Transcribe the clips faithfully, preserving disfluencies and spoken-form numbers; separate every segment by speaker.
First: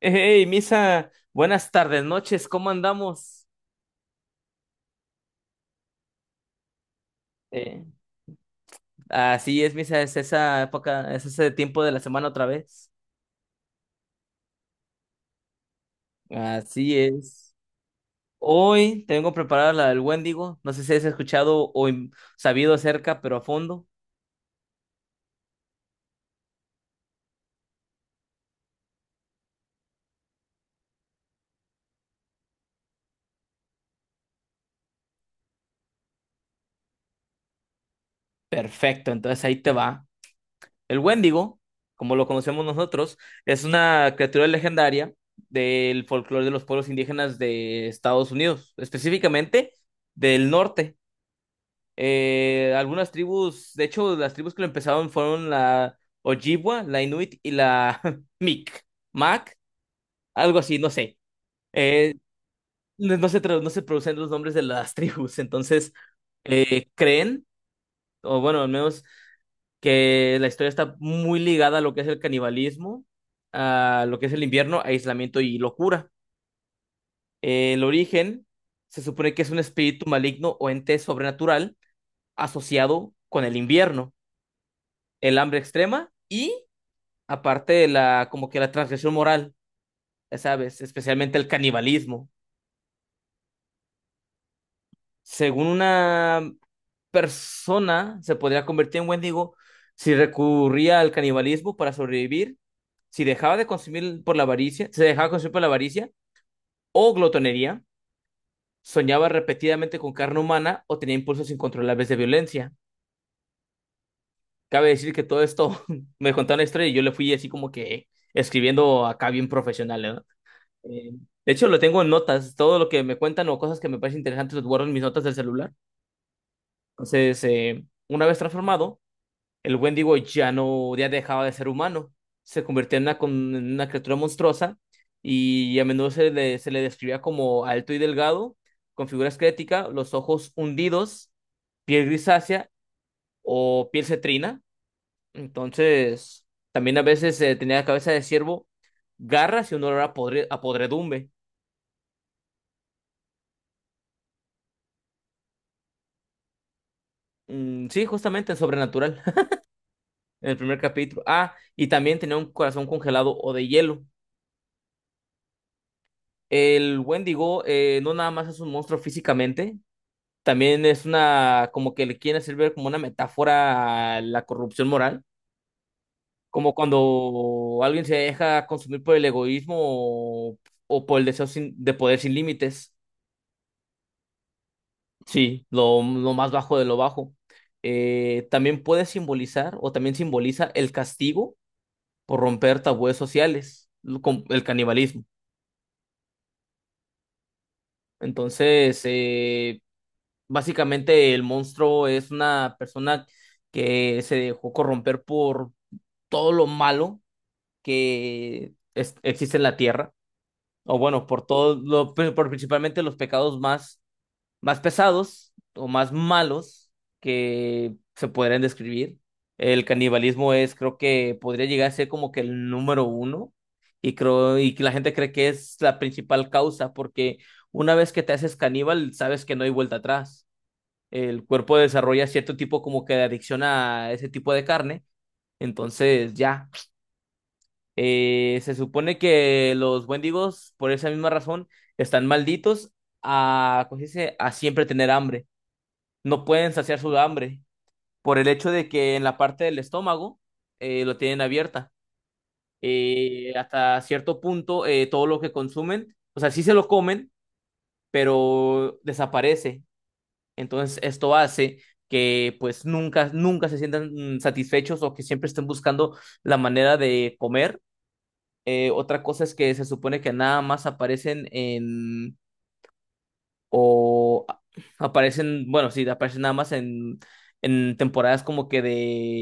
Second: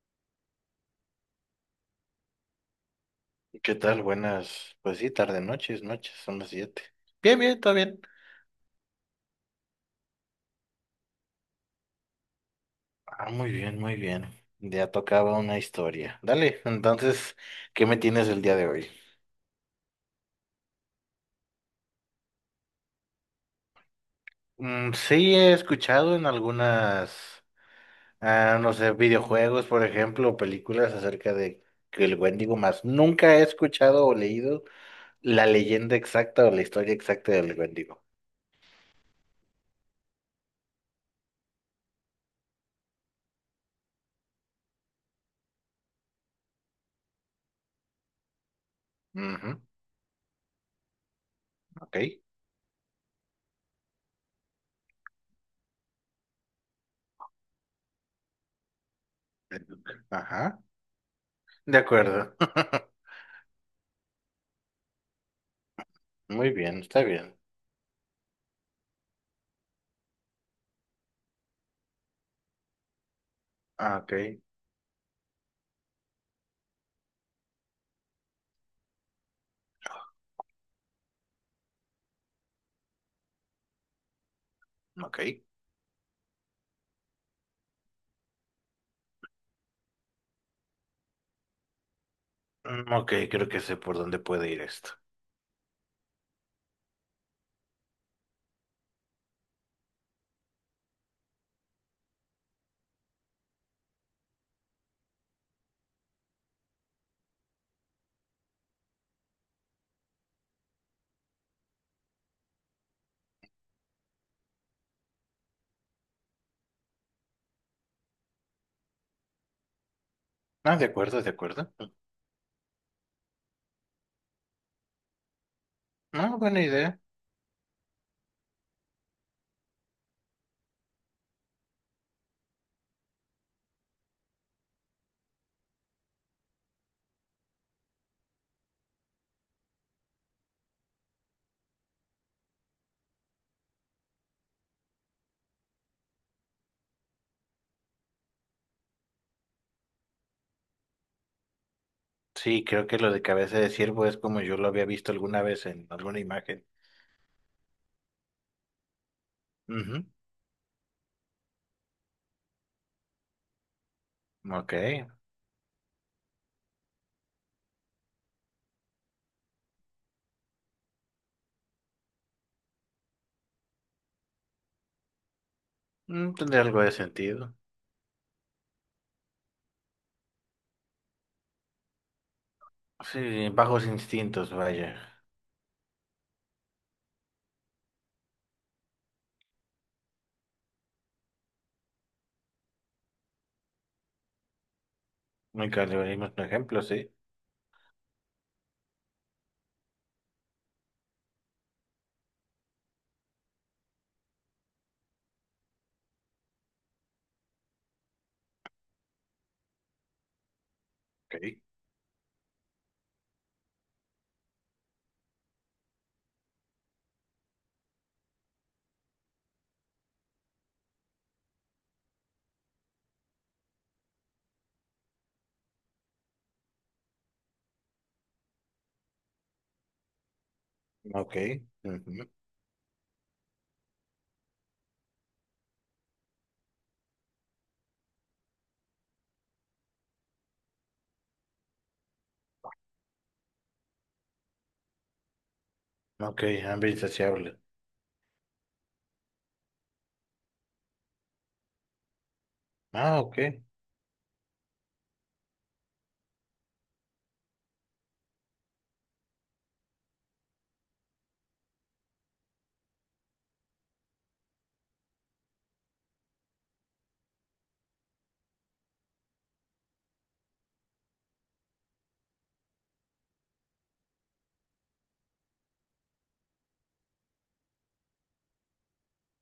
Speaker 1: Hey, Misa, buenas tardes, noches, ¿cómo andamos?
Speaker 2: ¿Qué tal? Buenas, pues sí, tarde, noches, noches, son las siete. Bien, bien, todo
Speaker 1: Eh,
Speaker 2: bien.
Speaker 1: así es, Misa, es esa época, es ese tiempo de la semana otra vez.
Speaker 2: Ah, muy bien, muy bien. Ya tocaba una historia. Dale,
Speaker 1: Así
Speaker 2: entonces,
Speaker 1: es.
Speaker 2: ¿qué me tienes el día de hoy?
Speaker 1: Hoy tengo preparada la del Wendigo, no sé si has escuchado o im- sabido acerca, pero a fondo.
Speaker 2: Mm, sí, he escuchado en algunas, ah, no sé, videojuegos, por ejemplo, o películas acerca de que el Wendigo, más nunca he escuchado o leído la leyenda exacta o la historia exacta del Wendigo.
Speaker 1: Perfecto, entonces ahí te va. El Wendigo, como lo conocemos nosotros, es una criatura legendaria del folclore de los pueblos indígenas de Estados Unidos,
Speaker 2: Ujú,
Speaker 1: específicamente del norte.
Speaker 2: ok.
Speaker 1: Eh, algunas tribus, de hecho, las tribus que lo empezaron fueron la Ojibwa, la Inuit y la Mic, Mac, algo
Speaker 2: Ajá,
Speaker 1: así, no sé.
Speaker 2: de
Speaker 1: Eh,
Speaker 2: acuerdo.
Speaker 1: no no se, tra- no se producen los nombres de las tribus, entonces
Speaker 2: Muy bien,
Speaker 1: eh,
Speaker 2: está bien.
Speaker 1: creen, o bueno, al menos que la historia está muy ligada a lo que es el canibalismo,
Speaker 2: Ah,
Speaker 1: a
Speaker 2: ok.
Speaker 1: lo que es el invierno, aislamiento y locura. Eh, el origen se supone que es un espíritu maligno o ente sobrenatural asociado con el invierno,
Speaker 2: Ok.
Speaker 1: el hambre extrema y aparte de la como que la transgresión moral, ya sabes, especialmente el canibalismo.
Speaker 2: Mm, ok, creo que sé por dónde puede ir esto.
Speaker 1: Según una persona se podría convertir en Wendigo si recurría al canibalismo para sobrevivir, si dejaba de consumir por la avaricia, se dejaba consumir por la avaricia o glotonería, soñaba repetidamente con carne humana o tenía impulsos incontrolables de violencia. Cabe decir que todo esto me contaron la historia y yo le fui así como que escribiendo acá bien profesional, ¿no?
Speaker 2: Ah, de
Speaker 1: Eh,
Speaker 2: acuerdo, de
Speaker 1: de hecho,
Speaker 2: acuerdo.
Speaker 1: lo tengo en notas. Todo lo que me cuentan o cosas que me parecen interesantes los guardo en mis notas del celular.
Speaker 2: No, buena idea.
Speaker 1: Entonces, eh, una vez transformado, el Wendigo ya no, ya dejaba de ser humano. Se convirtió en una, con- en una criatura monstruosa y a menudo se le, se le describía como alto y delgado, con figura esquelética, los ojos hundidos, piel grisácea o piel cetrina. Entonces, también a veces eh, tenía la cabeza de ciervo, garras y un olor a, podre- a podredumbre.
Speaker 2: Sí, creo que lo de cabeza de ciervo es como yo lo había visto alguna vez en alguna imagen.
Speaker 1: Mm, sí, justamente en Sobrenatural,
Speaker 2: Ujú.
Speaker 1: en el primer capítulo. Ah, y también tenía un corazón congelado o de hielo.
Speaker 2: Ok.
Speaker 1: El Wendigo eh, no nada más es un monstruo físicamente, también es una, como que le quieren hacer ver como una metáfora a la corrupción moral,
Speaker 2: Mm, tendría
Speaker 1: como
Speaker 2: algo de sentido.
Speaker 1: cuando alguien se deja consumir por el egoísmo o, o por el deseo sin- de poder sin límites.
Speaker 2: Sí, bajos instintos, vaya.
Speaker 1: Sí, lo, lo más bajo de lo bajo. Eh, también puede simbolizar o también simboliza el castigo por romper tabúes sociales, lo- con el canibalismo.
Speaker 2: Muy canibalismo es un ejemplo, sí.
Speaker 1: Entonces, eh, básicamente el monstruo es una persona que se dejó corromper por todo lo malo que es- existe en la tierra, o bueno, por
Speaker 2: Ok.
Speaker 1: todo lo, pero por principalmente los pecados más más pesados o más malos que se podrían describir. El canibalismo es, creo que podría llegar a ser como que el número uno y creo y que la gente cree que es la principal causa porque una vez que te haces caníbal sabes que no hay vuelta atrás.
Speaker 2: Ok.
Speaker 1: El cuerpo
Speaker 2: Ujú.
Speaker 1: desarrolla cierto tipo como que de adicción a ese tipo de carne. Entonces ya, Eh, se supone que los wendigos por esa misma razón están malditos a, ¿cómo se dice? A siempre tener hambre, no
Speaker 2: Ok,
Speaker 1: pueden
Speaker 2: hambre
Speaker 1: saciar su
Speaker 2: insaciable.
Speaker 1: hambre por el hecho de que en la parte del estómago eh, lo tienen abierta.
Speaker 2: Ah, ok.
Speaker 1: Eh, hasta cierto punto, eh, todo lo que consumen, o sea, sí se lo comen, pero desaparece. Entonces, esto hace que pues nunca, nunca se sientan mm, satisfechos o que siempre estén buscando la manera de comer. Eh, otra cosa es que se supone que nada más aparecen en o a- aparecen, bueno, sí, aparecen nada más en, en temporadas como que de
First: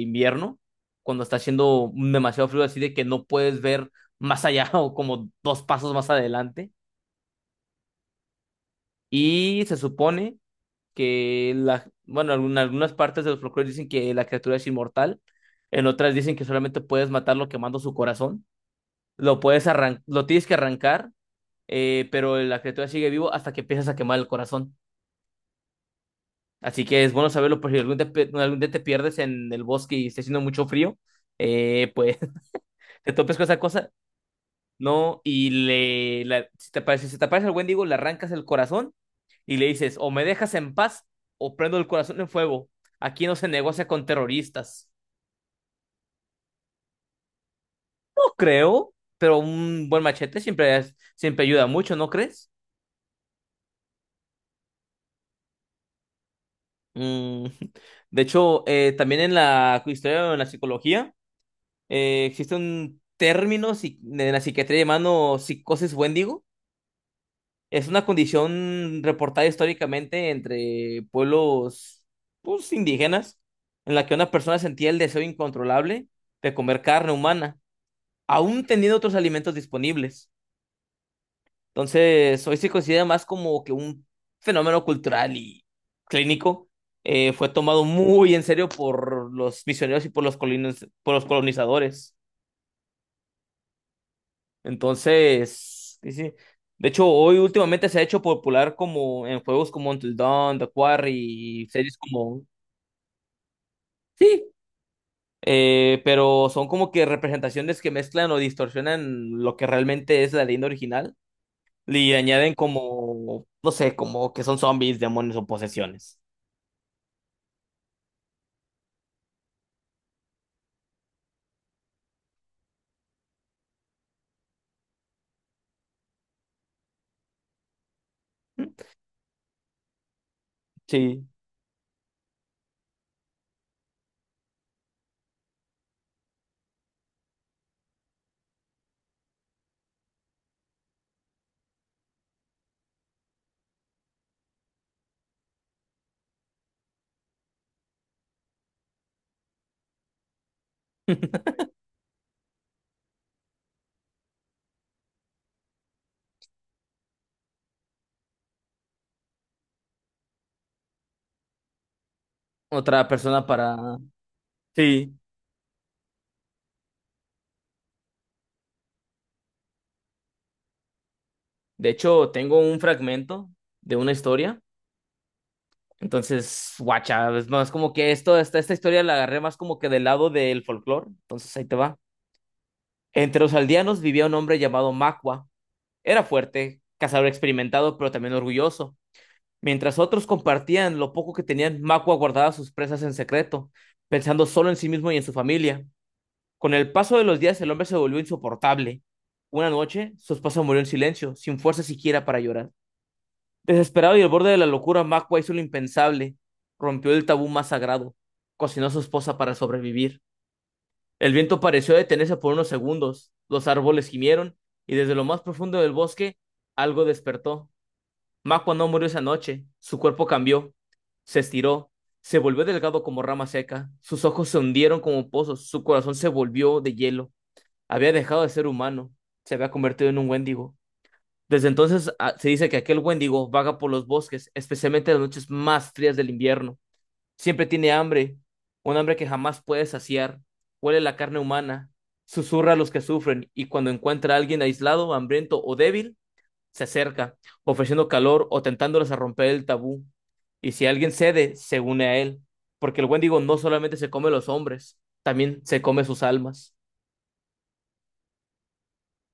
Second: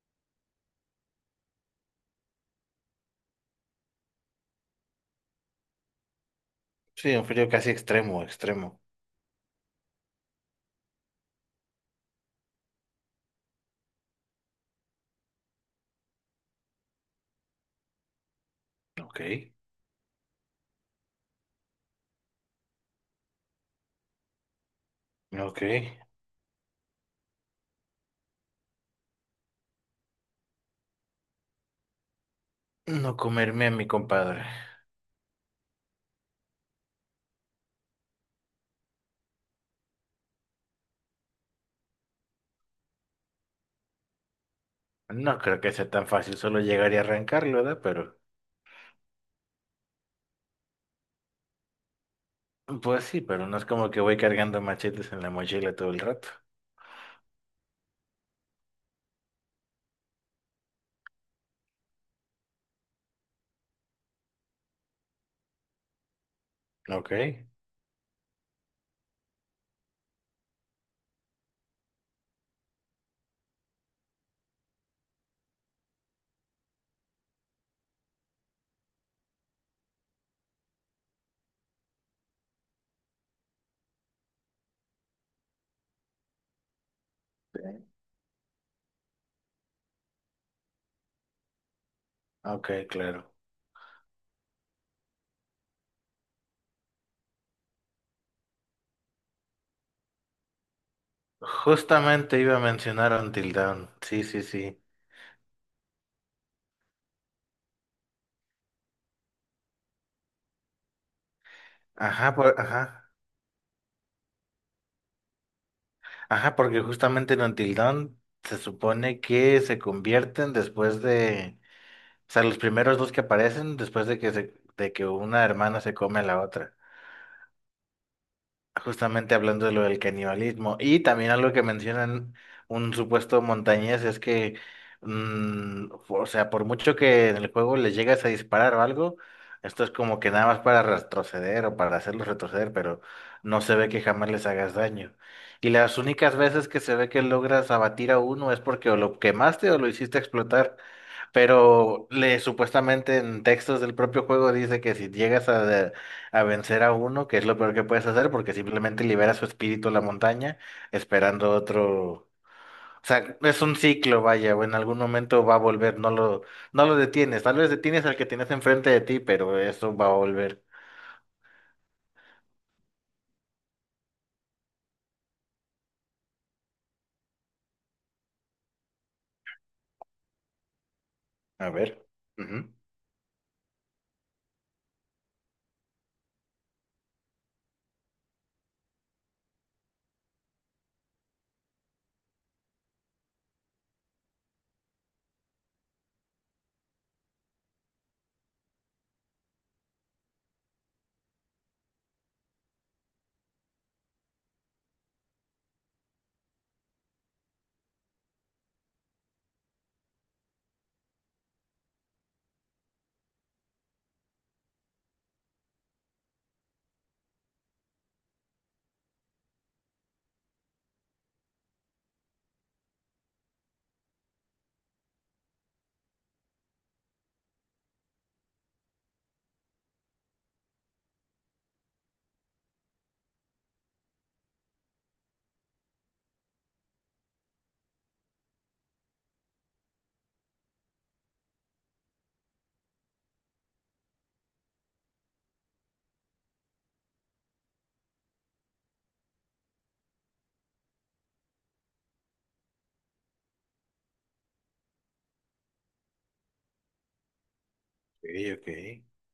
Speaker 1: invierno, cuando está haciendo demasiado frío, así de que no puedes ver más allá o como dos pasos más adelante.
Speaker 2: Sí, un frío casi extremo, extremo.
Speaker 1: Y se supone que la, bueno, en algunas partes de los folclores dicen que la criatura es inmortal, en otras dicen que solamente puedes matarlo quemando su corazón,
Speaker 2: Ok.
Speaker 1: lo puedes arran- lo tienes que arrancar, eh, pero la criatura sigue vivo hasta que empiezas a quemar el corazón.
Speaker 2: Ok.
Speaker 1: Así que es bueno saberlo por si algún, día pe- algún día te pierdes en el bosque y está haciendo mucho frío, eh, pues te
Speaker 2: No
Speaker 1: topes con esa
Speaker 2: comerme a mi
Speaker 1: cosa,
Speaker 2: compadre.
Speaker 1: ¿no? Y le, la- si te aparece, si te aparece el Wendigo, le arrancas el corazón y le dices, o me dejas en paz o prendo el corazón en fuego. Aquí no se negocia con terroristas.
Speaker 2: No creo que sea tan fácil, solo llegar y arrancarlo, ¿verdad? Pero,
Speaker 1: No creo, pero un buen machete siempre, es- siempre ayuda mucho, ¿no crees?
Speaker 2: pues sí, pero no es como que voy cargando machetes en la mochila todo el rato.
Speaker 1: Mm, de hecho, eh, también en la historia, en la psicología. Eh, existe un término psi- en la psiquiatría llamado psicosis wendigo.
Speaker 2: Ok,
Speaker 1: Es una condición reportada históricamente entre pueblos pues, indígenas en la que una persona sentía el deseo incontrolable de comer carne humana, aún teniendo otros alimentos disponibles. Entonces, hoy se considera más como que un fenómeno cultural y clínico. Eh, fue tomado muy en serio por los misioneros y por los colonis- por los colonizadores.
Speaker 2: ok, claro.
Speaker 1: Entonces, sí, sí. De hecho, hoy últimamente se ha hecho popular como en juegos como Until Dawn, The Quarry, y series
Speaker 2: Justamente
Speaker 1: como...
Speaker 2: iba a mencionar Until Dawn. Sí, sí,
Speaker 1: Sí,
Speaker 2: sí.
Speaker 1: eh, pero son como que representaciones que mezclan o distorsionan lo que realmente es la leyenda original y
Speaker 2: Ajá,
Speaker 1: añaden
Speaker 2: por- ajá.
Speaker 1: como, no sé, como que son zombies, demonios o posesiones.
Speaker 2: Ajá, porque justamente en Until Dawn se supone que se convierten después de, o sea, los primeros dos que aparecen después de que se, de que una hermana se come a la otra. Justamente hablando de lo del canibalismo. Y
Speaker 1: Sí,
Speaker 2: también algo que mencionan un supuesto montañés es que, mm, o sea, por mucho que en el juego les llegas a disparar o algo, esto es como que nada más para retroceder o para hacerlos retroceder, pero no se ve que jamás les hagas daño. Y las únicas veces que se ve que logras abatir a uno es porque o lo quemaste o lo hiciste explotar. Pero le supuestamente en textos del propio juego dice que si llegas a, de- a vencer a uno, que es lo peor que puedes hacer, porque simplemente libera su espíritu a la montaña, esperando otro. O
Speaker 1: otra
Speaker 2: sea,
Speaker 1: persona
Speaker 2: es un
Speaker 1: para...
Speaker 2: ciclo, vaya, o en algún
Speaker 1: Sí,
Speaker 2: momento va a volver, no lo, no lo detienes. Tal vez detienes al que tienes enfrente de ti, pero eso va a volver.
Speaker 1: de hecho, tengo un fragmento de una historia. Entonces, guacha, es más como que esto, esta, esta historia la agarré más como que del lado del folclore. Entonces ahí
Speaker 2: A
Speaker 1: te va.
Speaker 2: ver. Ujú.
Speaker 1: Entre los aldeanos vivía un hombre llamado Macua. Era fuerte, cazador experimentado, pero también orgulloso. Mientras otros compartían lo poco que tenían, Macua guardaba sus presas en secreto, pensando solo en sí mismo y en su familia. Con el paso de los días, el hombre se volvió insoportable. Una noche, su esposa murió en silencio, sin fuerza siquiera para llorar. Desesperado y al borde de la locura, Makwa hizo lo impensable. Rompió el tabú más sagrado. Cocinó a su esposa para sobrevivir. El viento pareció detenerse por unos segundos. Los árboles gimieron y desde lo más profundo del bosque algo despertó. Makwa no murió esa noche. Su cuerpo cambió. Se estiró. Se volvió delgado como rama seca. Sus ojos se hundieron como pozos. Su corazón se volvió de hielo. Había dejado de ser humano. Se había convertido en un wendigo. Desde entonces a- se dice que aquel Wendigo vaga por los bosques, especialmente en las noches más frías del invierno. Siempre tiene hambre, un hambre que jamás puede saciar. Huele la carne humana, susurra a los que sufren y cuando encuentra a alguien aislado, hambriento o débil, se acerca, ofreciendo calor o tentándoles a romper el tabú. Y si alguien cede, se une a él, porque el Wendigo no solamente se come los hombres, también se come sus almas.
Speaker 2: Ok, ok.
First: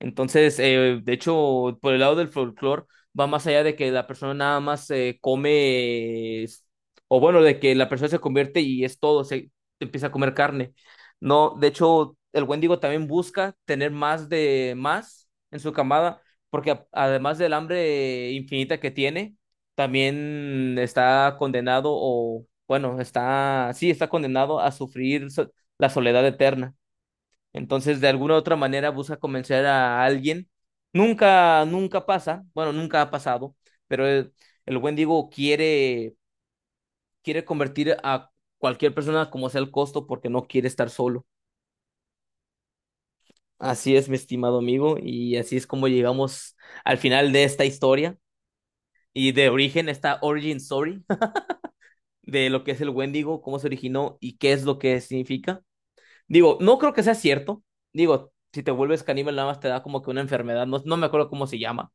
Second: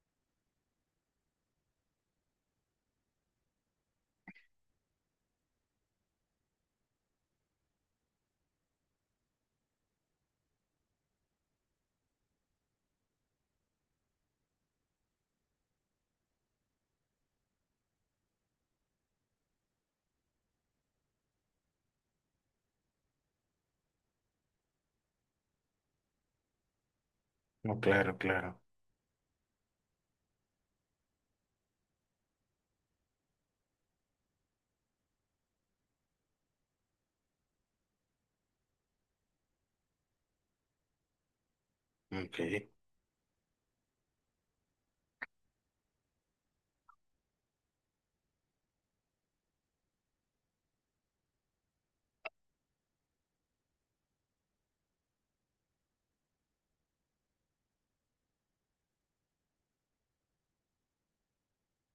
Speaker 1: Entonces, eh, de hecho, por el lado del folclore, va más allá de que la persona nada más eh, come, es- o bueno, de que la persona se convierte y es todo, se empieza a comer carne. No, de hecho, el Wendigo también busca tener más de más en su camada, porque a- además del hambre infinita que tiene, también está condenado, o bueno, está, sí, está condenado a sufrir so- la soledad eterna.
Speaker 2: No,
Speaker 1: Entonces, de
Speaker 2: claro,
Speaker 1: alguna u otra
Speaker 2: claro.
Speaker 1: manera busca convencer a alguien. Nunca, nunca pasa, bueno, nunca ha pasado, pero el, el buen Diego quiere, quiere convertir a cualquier persona como sea el costo porque no quiere estar solo.
Speaker 2: Ok.
Speaker 1: Así es, mi estimado amigo, y así es como llegamos al final de esta historia y de origen, esta origin story de lo que es el Wendigo, cómo se originó y qué es lo que significa. Digo, no creo que sea cierto. Digo, si te vuelves caníbal, nada más te da como que una enfermedad, no, no me acuerdo cómo se llama.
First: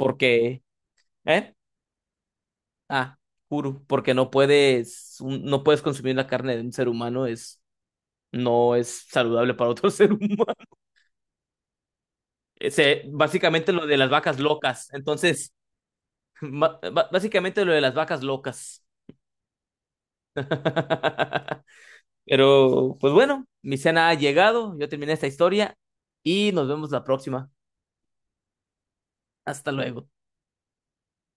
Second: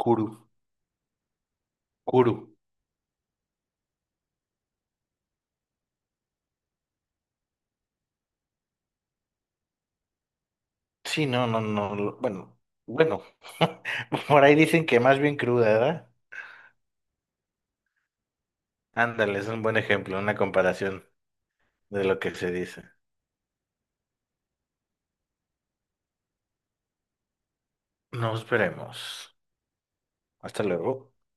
Speaker 2: Kuru.
Speaker 1: ¿eh?
Speaker 2: Kuru.
Speaker 1: Ah, Kuru, porque no puedes, un- no puedes consumir la carne de un ser humano, es, no es saludable para otro ser humano.
Speaker 2: Sí, no, no, no. lo- Bueno,
Speaker 1: Ese,
Speaker 2: bueno.
Speaker 1: básicamente lo de las vacas
Speaker 2: Por ahí dicen
Speaker 1: locas.
Speaker 2: que más bien
Speaker 1: Entonces,
Speaker 2: cruda, ¿verdad?
Speaker 1: ba- ba- básicamente lo de las vacas locas.
Speaker 2: Ándale, es un buen ejemplo, una comparación de lo que se dice.
Speaker 1: Pero, pues bueno, mi cena ha llegado, yo terminé esta historia y nos vemos la próxima.
Speaker 2: Nos veremos.
Speaker 1: Hasta luego.
Speaker 2: Hasta luego.